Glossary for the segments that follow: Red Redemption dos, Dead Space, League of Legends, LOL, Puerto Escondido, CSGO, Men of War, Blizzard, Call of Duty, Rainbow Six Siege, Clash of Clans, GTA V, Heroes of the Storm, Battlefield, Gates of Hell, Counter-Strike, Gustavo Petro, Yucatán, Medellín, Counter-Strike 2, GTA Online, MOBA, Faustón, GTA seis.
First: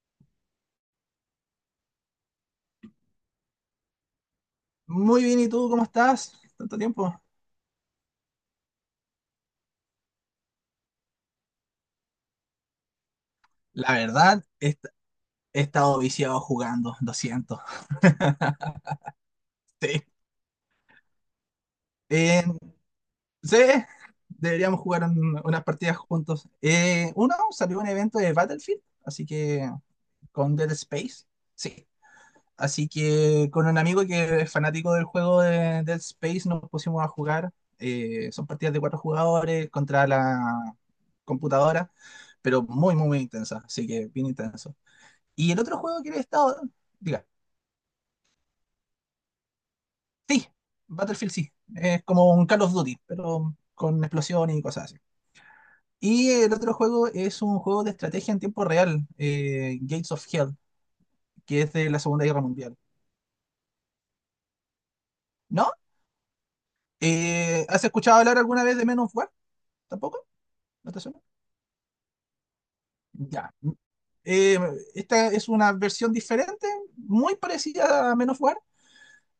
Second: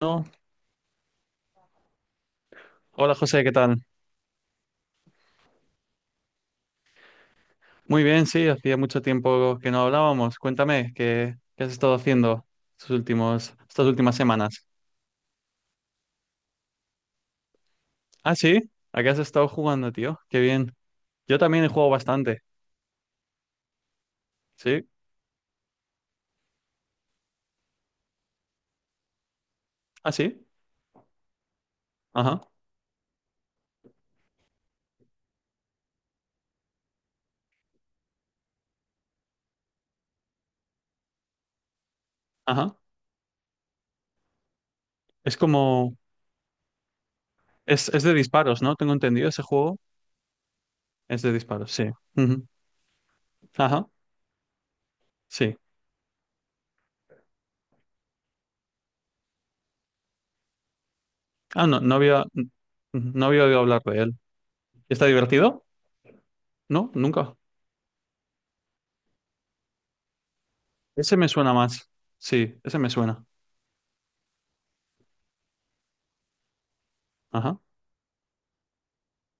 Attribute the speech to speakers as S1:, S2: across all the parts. S1: No. Hola José, ¿qué tal?
S2: Muy bien, ¿y tú cómo estás? ¿Tanto tiempo?
S1: Muy bien, sí, hacía mucho tiempo que no hablábamos. Cuéntame, ¿qué has estado haciendo estas
S2: La
S1: últimas
S2: verdad,
S1: semanas?
S2: he, he estado viciado jugando, lo siento.
S1: Ah, sí, ¿a qué has estado jugando,
S2: Sí.
S1: tío? Qué bien. Yo también he jugado bastante,
S2: Eh, sí, deberíamos
S1: ¿sí?
S2: jugar unas partidas juntos. Uno, salió un evento de Battlefield, así que
S1: Ah, sí,
S2: con Dead Space, sí.
S1: ajá,
S2: Así que con un amigo que es fanático del juego de Dead Space nos pusimos a jugar. Son partidas de 4 jugadores contra la computadora, pero
S1: ajá.
S2: muy, muy, muy intensa, así que bien intenso.
S1: Es
S2: Y el otro
S1: como,
S2: juego que le he estado, diga,
S1: es de disparos, ¿no? Tengo entendido, ese juego
S2: sí,
S1: es de
S2: Battlefield sí,
S1: disparos, sí.
S2: es como
S1: Ujú.
S2: un Call of Duty, pero
S1: Ajá,
S2: con explosiones y cosas así.
S1: sí.
S2: Y el otro juego es un juego de estrategia en tiempo real, Gates of Hell, que
S1: Ah,
S2: es
S1: no,
S2: de
S1: no
S2: la
S1: había,
S2: Segunda Guerra Mundial.
S1: no había oído hablar de él. ¿Está divertido?
S2: ¿No?
S1: No, nunca.
S2: ¿has escuchado hablar alguna vez de Men of War? ¿Tampoco? ¿No te
S1: Ese
S2: suena?
S1: me suena más. Sí, ese me suena.
S2: Ya. Eh, Esta es una versión diferente, muy
S1: Ajá.
S2: parecida a Men of War,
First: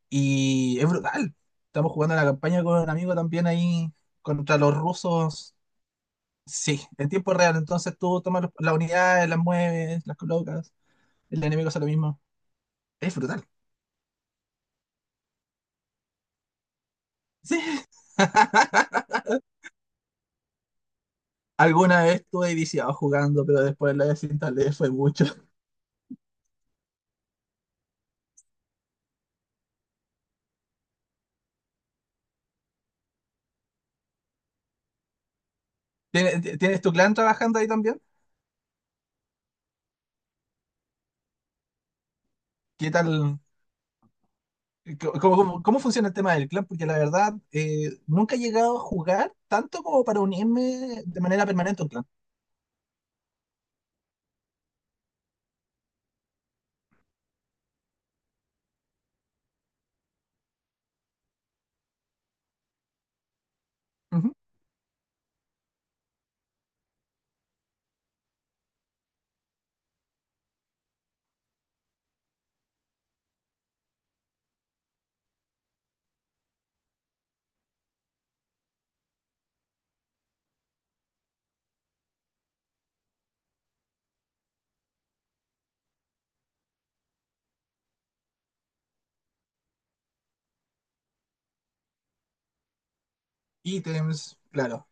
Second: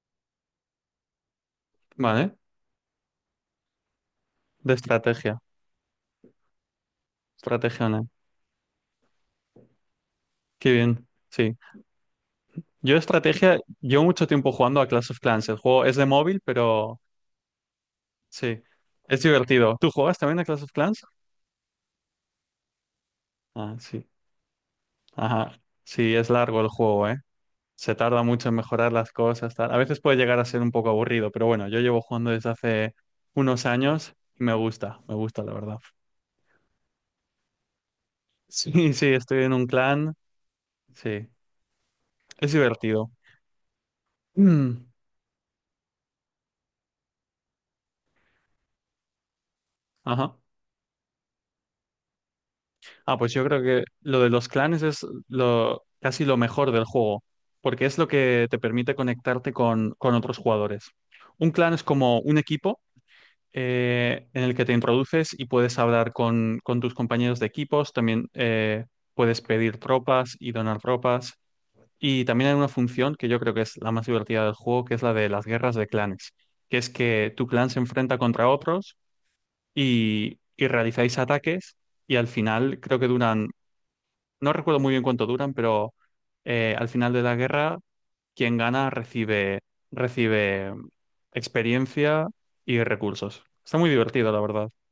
S2: y es brutal. Estamos jugando la
S1: Vale.
S2: campaña con un amigo también ahí contra
S1: De
S2: los
S1: estrategia,
S2: rusos. Sí, en tiempo real.
S1: estrategia
S2: Entonces
S1: online.
S2: tú tomas las unidades, las mueves, las
S1: Qué
S2: colocas.
S1: bien,
S2: El
S1: sí.
S2: enemigo hace lo mismo.
S1: Yo
S2: Es brutal.
S1: estrategia, llevo mucho tiempo jugando a Clash of Clans. El juego es de móvil, pero
S2: Sí.
S1: sí, es divertido. ¿Tú juegas también a Clash of Clans?
S2: Alguna vez estuve viciado jugando, pero
S1: Ah,
S2: después
S1: sí.
S2: la desinstalé, fue mucho.
S1: Ajá. Sí, es largo el juego, ¿eh? Se tarda mucho en mejorar las cosas, tal. A veces puede llegar a ser un poco aburrido, pero bueno, yo llevo jugando desde hace unos años y me gusta, la verdad.
S2: ¿Tienes tu clan trabajando ahí también?
S1: Sí, sí, estoy en un clan, sí. Es
S2: ¿Qué
S1: divertido.
S2: tal?
S1: Mm.
S2: ¿Cómo funciona el tema del clan? Porque la verdad, nunca he llegado a jugar tanto como para
S1: Ajá.
S2: unirme de manera permanente a un clan.
S1: Ah, pues yo creo que lo de los clanes es casi lo mejor del juego, porque es lo que te permite conectarte con otros jugadores. Un clan es como un equipo
S2: Ujú.
S1: en el que te introduces y puedes hablar con tus compañeros de equipos, también puedes pedir tropas y donar tropas. Y también hay una función que yo creo que es la más divertida del juego, que es la de las guerras de clanes, que es que tu clan se enfrenta contra otros y realizáis ataques y al final creo que duran, no recuerdo muy bien cuánto duran, pero al final de la guerra, quien gana recibe experiencia y recursos. Está muy divertido,
S2: Ítems,
S1: la verdad.
S2: claro.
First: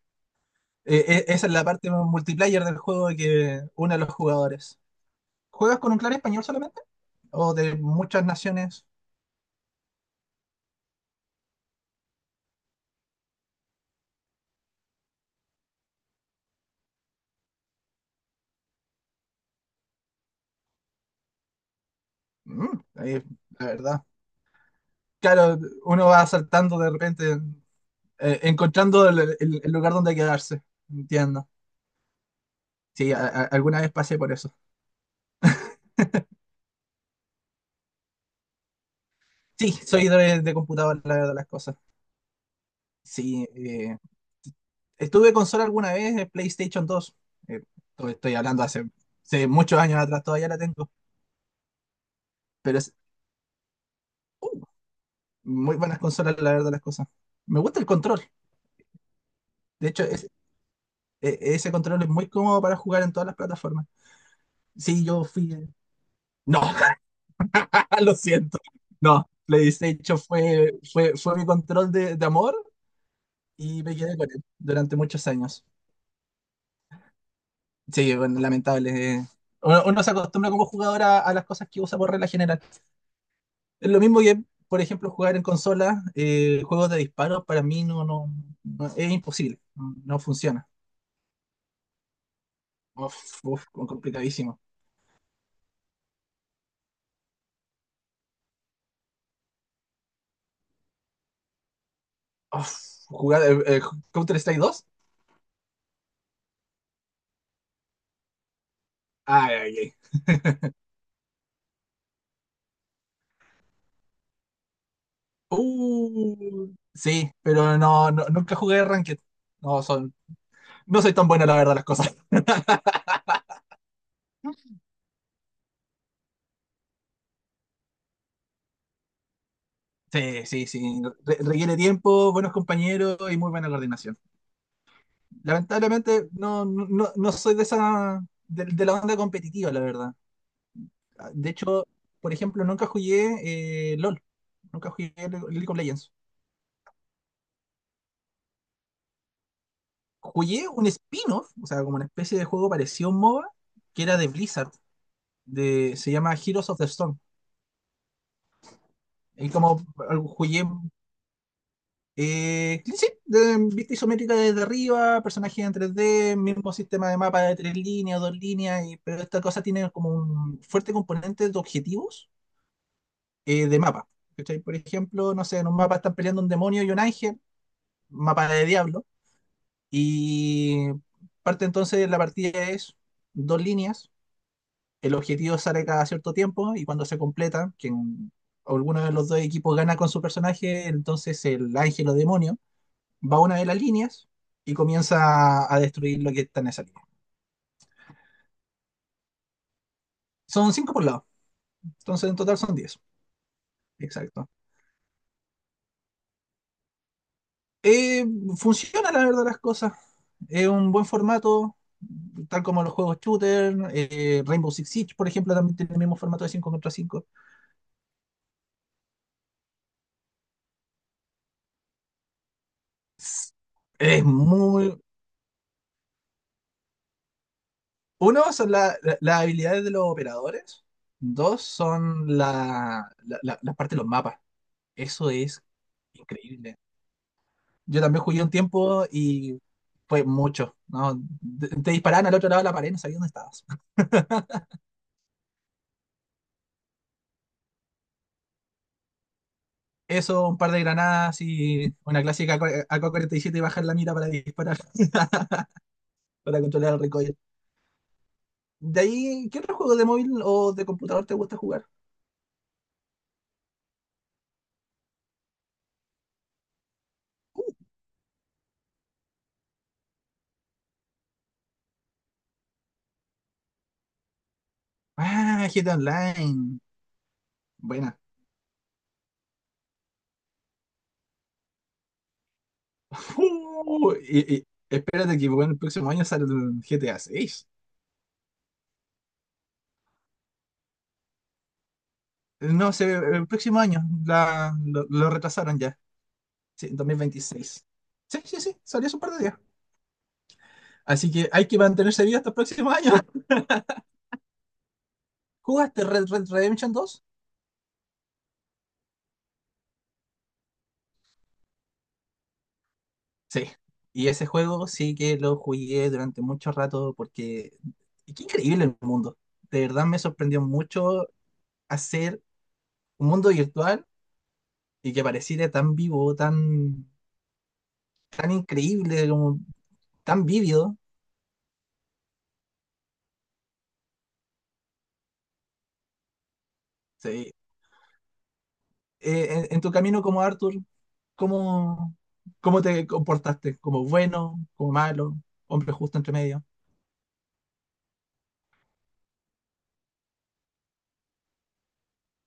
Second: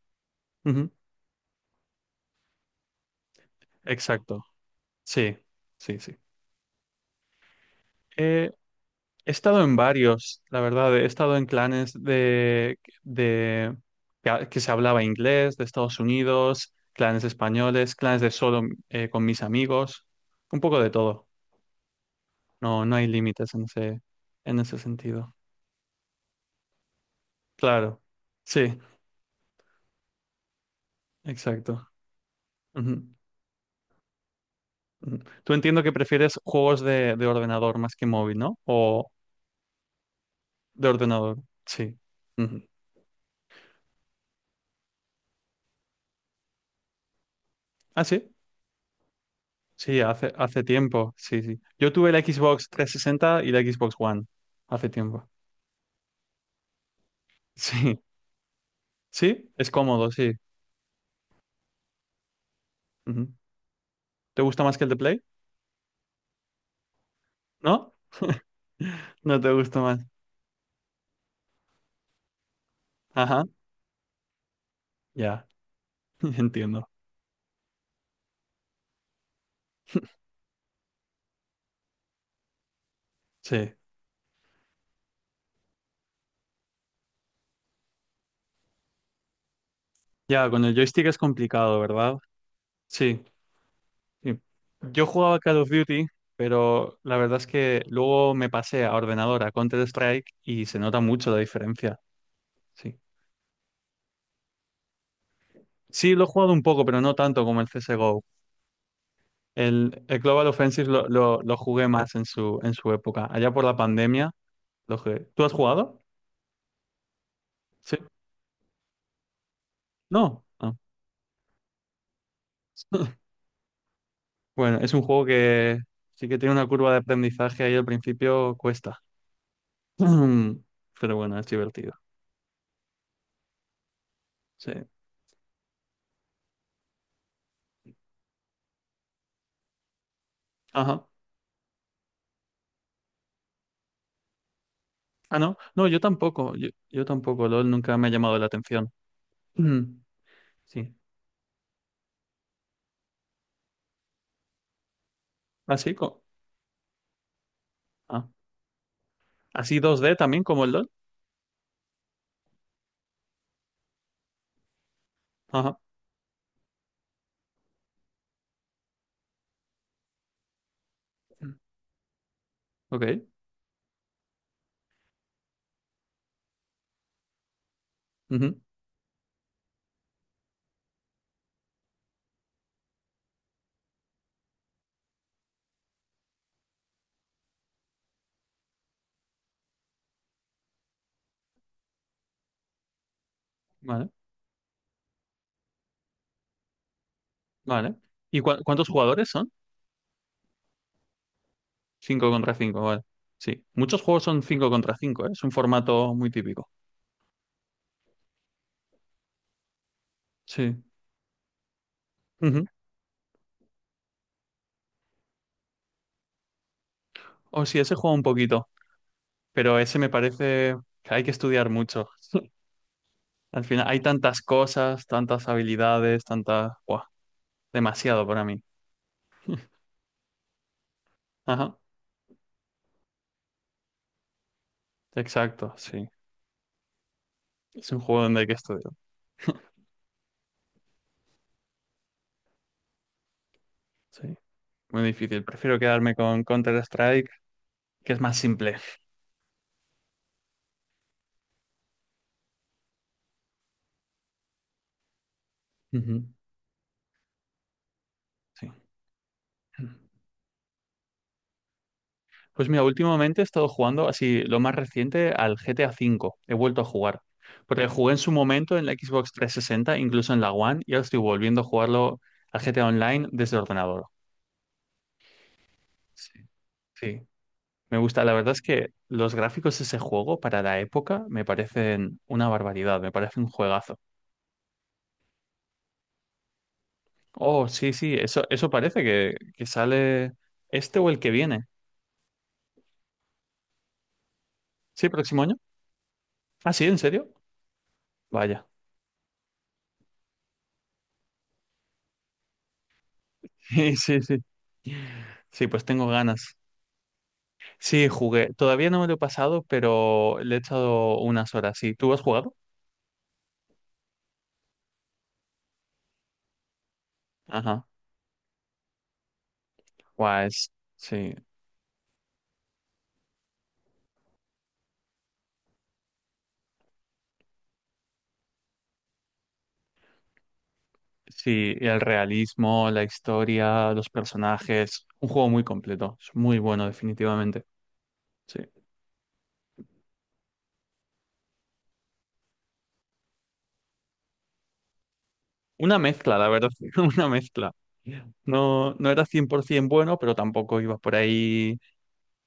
S1: Ujú.
S2: Esa es la parte multiplayer del juego que une a los
S1: Exacto.
S2: jugadores.
S1: Sí,
S2: ¿Juegas con
S1: sí,
S2: un clan
S1: sí.
S2: español solamente o de muchas
S1: Eh,
S2: naciones?
S1: he estado en varios, la verdad. He estado en clanes de que se hablaba inglés, de Estados Unidos, clanes españoles, clanes de solo con mis amigos, un poco de todo.
S2: Mm,
S1: No, no hay
S2: ahí,
S1: límites en
S2: la
S1: ese,
S2: verdad.
S1: en ese sentido.
S2: Claro, uno va saltando de repente,
S1: Claro, sí,
S2: encontrando el lugar donde quedarse. Entiendo.
S1: exacto. Ujú,
S2: Sí, alguna vez pasé por eso.
S1: ujú. Tú entiendo que prefieres juegos de ordenador más que móvil, ¿no? O
S2: Sí, soy de
S1: de
S2: computador, la verdad,
S1: ordenador,
S2: las cosas.
S1: sí. Ujú.
S2: Sí, estuve consola alguna vez, PlayStation 2. Eh,
S1: Ah, sí,
S2: Estoy hablando hace, hace muchos años
S1: sí,
S2: atrás,
S1: hace,
S2: todavía la
S1: hace
S2: tengo.
S1: tiempo, sí, sí. Yo tuve la Xbox
S2: Pero es
S1: 360 y la Xbox One
S2: uh,
S1: hace tiempo.
S2: Muy buenas consolas, la verdad, las cosas. Me gusta el
S1: Sí,
S2: control.
S1: sí, es
S2: De hecho,
S1: cómodo, sí.
S2: ese control es muy cómodo para jugar en todas
S1: Ujú.
S2: las plataformas.
S1: ¿Te gusta más que el de
S2: Sí,
S1: Play?
S2: yo fui. el- No,
S1: ¿No?
S2: lo siento. No,
S1: No te gusta más.
S2: PlayStation fue, fue, fue mi control de amor
S1: Ajá,
S2: y me quedé con él durante muchos
S1: ya,
S2: años.
S1: entiendo.
S2: Sí, bueno, lamentable, eh. Uno, uno se acostumbra como jugador a las cosas que usa por regla general.
S1: Sí.
S2: Es lo mismo que, por ejemplo, jugar en consola, juegos de disparos, para mí no, no, es imposible. No, no
S1: Ya, con
S2: funciona.
S1: el joystick es complicado, ¿verdad? Sí.
S2: Uf, uf,
S1: Sí.
S2: complicadísimo.
S1: Yo jugaba Call of Duty, pero la verdad es que luego me pasé a ordenador, a Counter-Strike, y se nota mucho la diferencia.
S2: Uf,
S1: Sí.
S2: jugar Counter-Strike 2.
S1: Sí, lo he jugado un poco, pero no tanto como el CSGO.
S2: Ay, ay,
S1: El,
S2: ay.
S1: el Global Offensive lo jugué más en su época. Allá por la pandemia lo jugué. ¿Tú has jugado?
S2: Uh, sí, pero
S1: Sí.
S2: no, nunca jugué Ranked. No, son,
S1: No. Ah.
S2: no soy tan bueno, la verdad, las cosas.
S1: Bueno, es un juego que sí que tiene una curva de aprendizaje ahí al principio cuesta.
S2: Sí, sí, sí.
S1: Pero bueno, es
S2: Requiere
S1: divertido.
S2: tiempo, buenos compañeros y muy buena coordinación.
S1: Sí.
S2: Lamentablemente, no, no, no no soy de esa, de la onda competitiva, la verdad.
S1: Ajá.
S2: Ah, de hecho, por ejemplo, nunca jugué LOL. Nunca jugué
S1: Ah, no,
S2: League of
S1: no, yo
S2: Legends.
S1: tampoco, yo tampoco, LOL nunca me ha llamado la atención. Mm.
S2: Jugué un
S1: Sí,
S2: spin-off, o sea, como una especie de juego parecido a un MOBA, que era de Blizzard. De,
S1: así,
S2: se
S1: co-
S2: llama Heroes of the Storm.
S1: ah,
S2: Y
S1: así
S2: como
S1: 2D también como
S2: jugué
S1: el LOL.
S2: Sí, sí, vista isométrica desde arriba, personajes en
S1: Ajá,
S2: 3D, mismo sistema de mapa de 3 líneas, dos líneas, pero esta cosa tiene como un fuerte componente de objetivos,
S1: ok,
S2: de mapa. ¿Cachai? Por ejemplo, no sé, en un mapa están peleando un demonio y un ángel, mapa
S1: ujú,
S2: de diablo, y parte entonces de la partida es 2 líneas, el objetivo sale cada cierto tiempo y cuando se completa, quien alguno de los dos equipos gana con su personaje, entonces el ángel o demonio va a una de las
S1: vale,
S2: líneas y comienza a destruir lo que está en esa línea.
S1: vale. ¿Y cuántos jugadores son?
S2: Son 5 por lado, entonces
S1: 5
S2: en
S1: contra
S2: total son
S1: 5,
S2: diez.
S1: vale. Sí, muchos juegos son
S2: Exacto.
S1: 5 contra 5. Es un formato muy típico.
S2: Eh, Funciona la verdad las cosas. Es
S1: Sí,
S2: un buen formato, tal
S1: ujú.
S2: como los juegos shooter, Rainbow Six Siege, por ejemplo, también tiene el mismo formato de 5 contra 5.
S1: O sí, ese juego un poquito, pero ese me parece que hay que estudiar mucho. Al final hay
S2: Es
S1: tantas
S2: muy...
S1: cosas, tantas habilidades, tantas, buah, demasiado para
S2: Uno,
S1: mí.
S2: son las habilidades de los operadores. Dos,
S1: Ajá,
S2: son la, la, la parte de los mapas. Eso es
S1: exacto, sí.
S2: increíble.
S1: Es un
S2: Yo
S1: juego
S2: también
S1: donde
S2: jugué
S1: hay
S2: un
S1: que estudiar.
S2: tiempo y fue mucho, ¿no? Te disparaban al otro lado de la pared, no sabías dónde estabas.
S1: Sí. Muy difícil. Prefiero quedarme con Counter-Strike, que es más simple.
S2: Eso, un par de granadas y una clásica AK-47 y bajar la mira para disparar,
S1: Ujú.
S2: para controlar el recoil.
S1: Sí.
S2: De ahí, ¿qué otro juego de móvil o de computador te gusta jugar?
S1: Pues mira, últimamente he estado jugando así lo más reciente al GTA V. He vuelto a jugar.
S2: Uh,
S1: Porque jugué en su momento en la Xbox 360, incluso en la One, y ahora estoy volviendo a jugarlo al GTA Online desde el ordenador.
S2: GTA
S1: Sí.
S2: Online.
S1: Sí. Me
S2: Buena.
S1: gusta. La verdad es que los gráficos de ese juego para la época me parecen una barbaridad. Me parece un juegazo.
S2: Y, y espérate que bueno, el próximo año sale el GTA
S1: Oh,
S2: seis.
S1: sí, sí, eso parece que sale este o el que viene.
S2: No sé, el próximo año la,
S1: ¿Sí,
S2: lo
S1: próximo año?
S2: retrasaron ya.
S1: Ah, sí,
S2: Sí, en
S1: ¿en
S2: dos mil
S1: serio?
S2: veintiséis. Sí, sí,
S1: Vaya.
S2: sí, salió hace un par de días. Así que hay que mantenerse vivo hasta los próximos años.
S1: Sí, sí, sí. Sí, pues
S2: ¿Jugaste
S1: tengo
S2: Red
S1: ganas.
S2: Redemption 2?
S1: Sí, jugué. Todavía no me lo he pasado, pero le he echado unas horas. Sí, ¿tú has jugado?
S2: Sí. Y ese juego sí que lo jugué durante mucho rato porque
S1: Ajá.
S2: y qué increíble el mundo. De verdad me
S1: Guau,
S2: sorprendió mucho
S1: sí,
S2: hacer un mundo virtual y que pareciera tan vivo, tan, tan increíble, como tan vívido.
S1: sí, el realismo, la historia, los personajes. Un juego muy completo. Es muy bueno,
S2: Sí.
S1: definitivamente. Sí.
S2: En tu camino como Arthur, ¿cómo, ¿cómo te comportaste? ¿Como bueno, como malo, hombre
S1: Una
S2: justo entre
S1: mezcla, la
S2: medio,
S1: verdad. Una mezcla. No, no era 100% bueno, pero tampoco iba por ahí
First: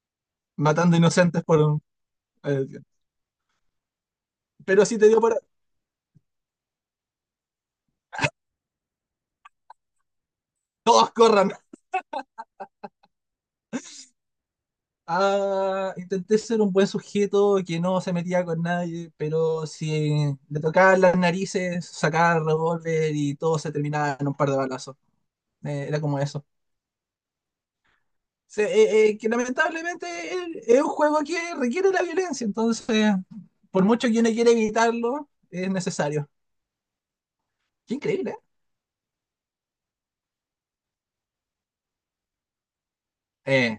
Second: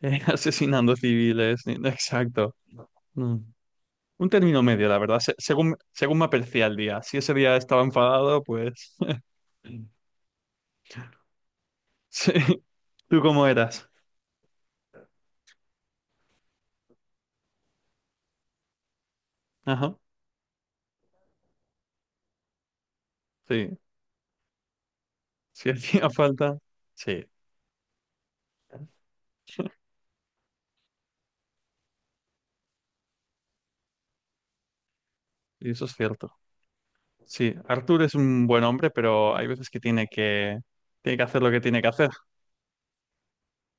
S1: asesinando
S2: matando inocentes
S1: civiles,
S2: por,
S1: exacto.
S2: eh,
S1: Mm. Un término
S2: pero
S1: medio, la
S2: sí te
S1: verdad,
S2: dio
S1: se-
S2: para.
S1: según, según me apercibía el día. Si ese día estaba enfadado, pues
S2: ¡Todos corran!
S1: sí. ¿Tú cómo eras?
S2: Ah, intenté ser un buen sujeto que no se metía con nadie, pero
S1: Ajá,
S2: si le tocaban las narices, sacaba el revólver y todo se
S1: sí.
S2: terminaba en un par de balazos.
S1: Si
S2: Era
S1: hacía
S2: como eso.
S1: falta, sí,
S2: Que lamentablemente es un juego que requiere la violencia, entonces, por mucho que uno quiera evitarlo, es
S1: y eso es
S2: necesario.
S1: cierto. Sí,
S2: Qué
S1: Arthur es
S2: increíble.
S1: un buen hombre, pero hay veces que tiene que hacer lo que tiene que hacer.
S2: eh,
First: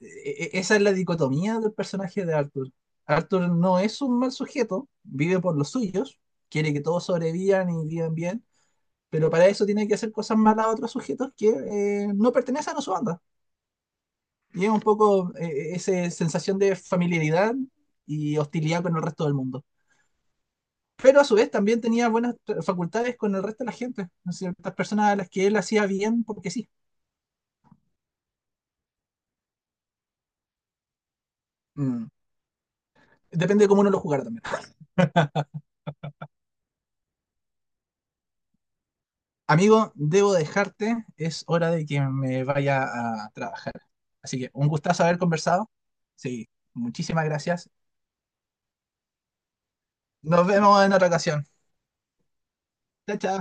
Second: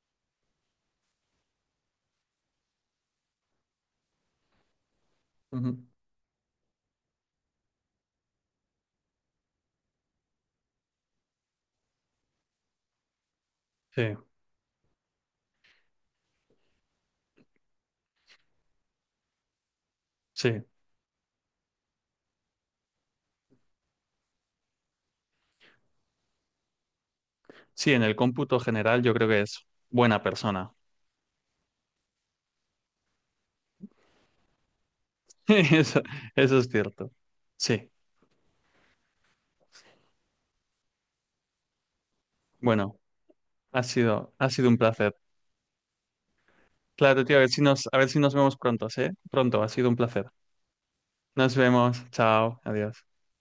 S2: Esa es la dicotomía del personaje de Arthur. Arthur no es un mal sujeto, vive por los
S1: Ujú.
S2: suyos, quiere que todos sobrevivan y vivan bien, pero para eso tiene que hacer cosas malas a otros sujetos que no pertenecen a su banda.
S1: Sí,
S2: Y es un poco esa sensación de familiaridad y hostilidad con el resto del mundo.
S1: sí.
S2: Pero a su vez también tenía buenas facultades con el resto de la gente, ciertas personas a las que él hacía bien porque sí.
S1: Sí, en el cómputo general yo creo que es buena persona.
S2: Mm. Depende de cómo uno lo jugara.
S1: Eso, eso es cierto. Sí,
S2: Amigo, debo dejarte, es hora de que me vaya
S1: bueno,
S2: a trabajar.
S1: ha sido,
S2: Así
S1: ha
S2: que un
S1: sido un
S2: gustazo
S1: placer.
S2: haber conversado. Sí,
S1: Claro,
S2: muchísimas
S1: tío, a ver si
S2: gracias.
S1: nos, a ver si nos vemos pronto. Pronto, ha sido un placer.
S2: Nos vemos en otra ocasión.
S1: Nos vemos, chao, adiós.
S2: Chao, chao.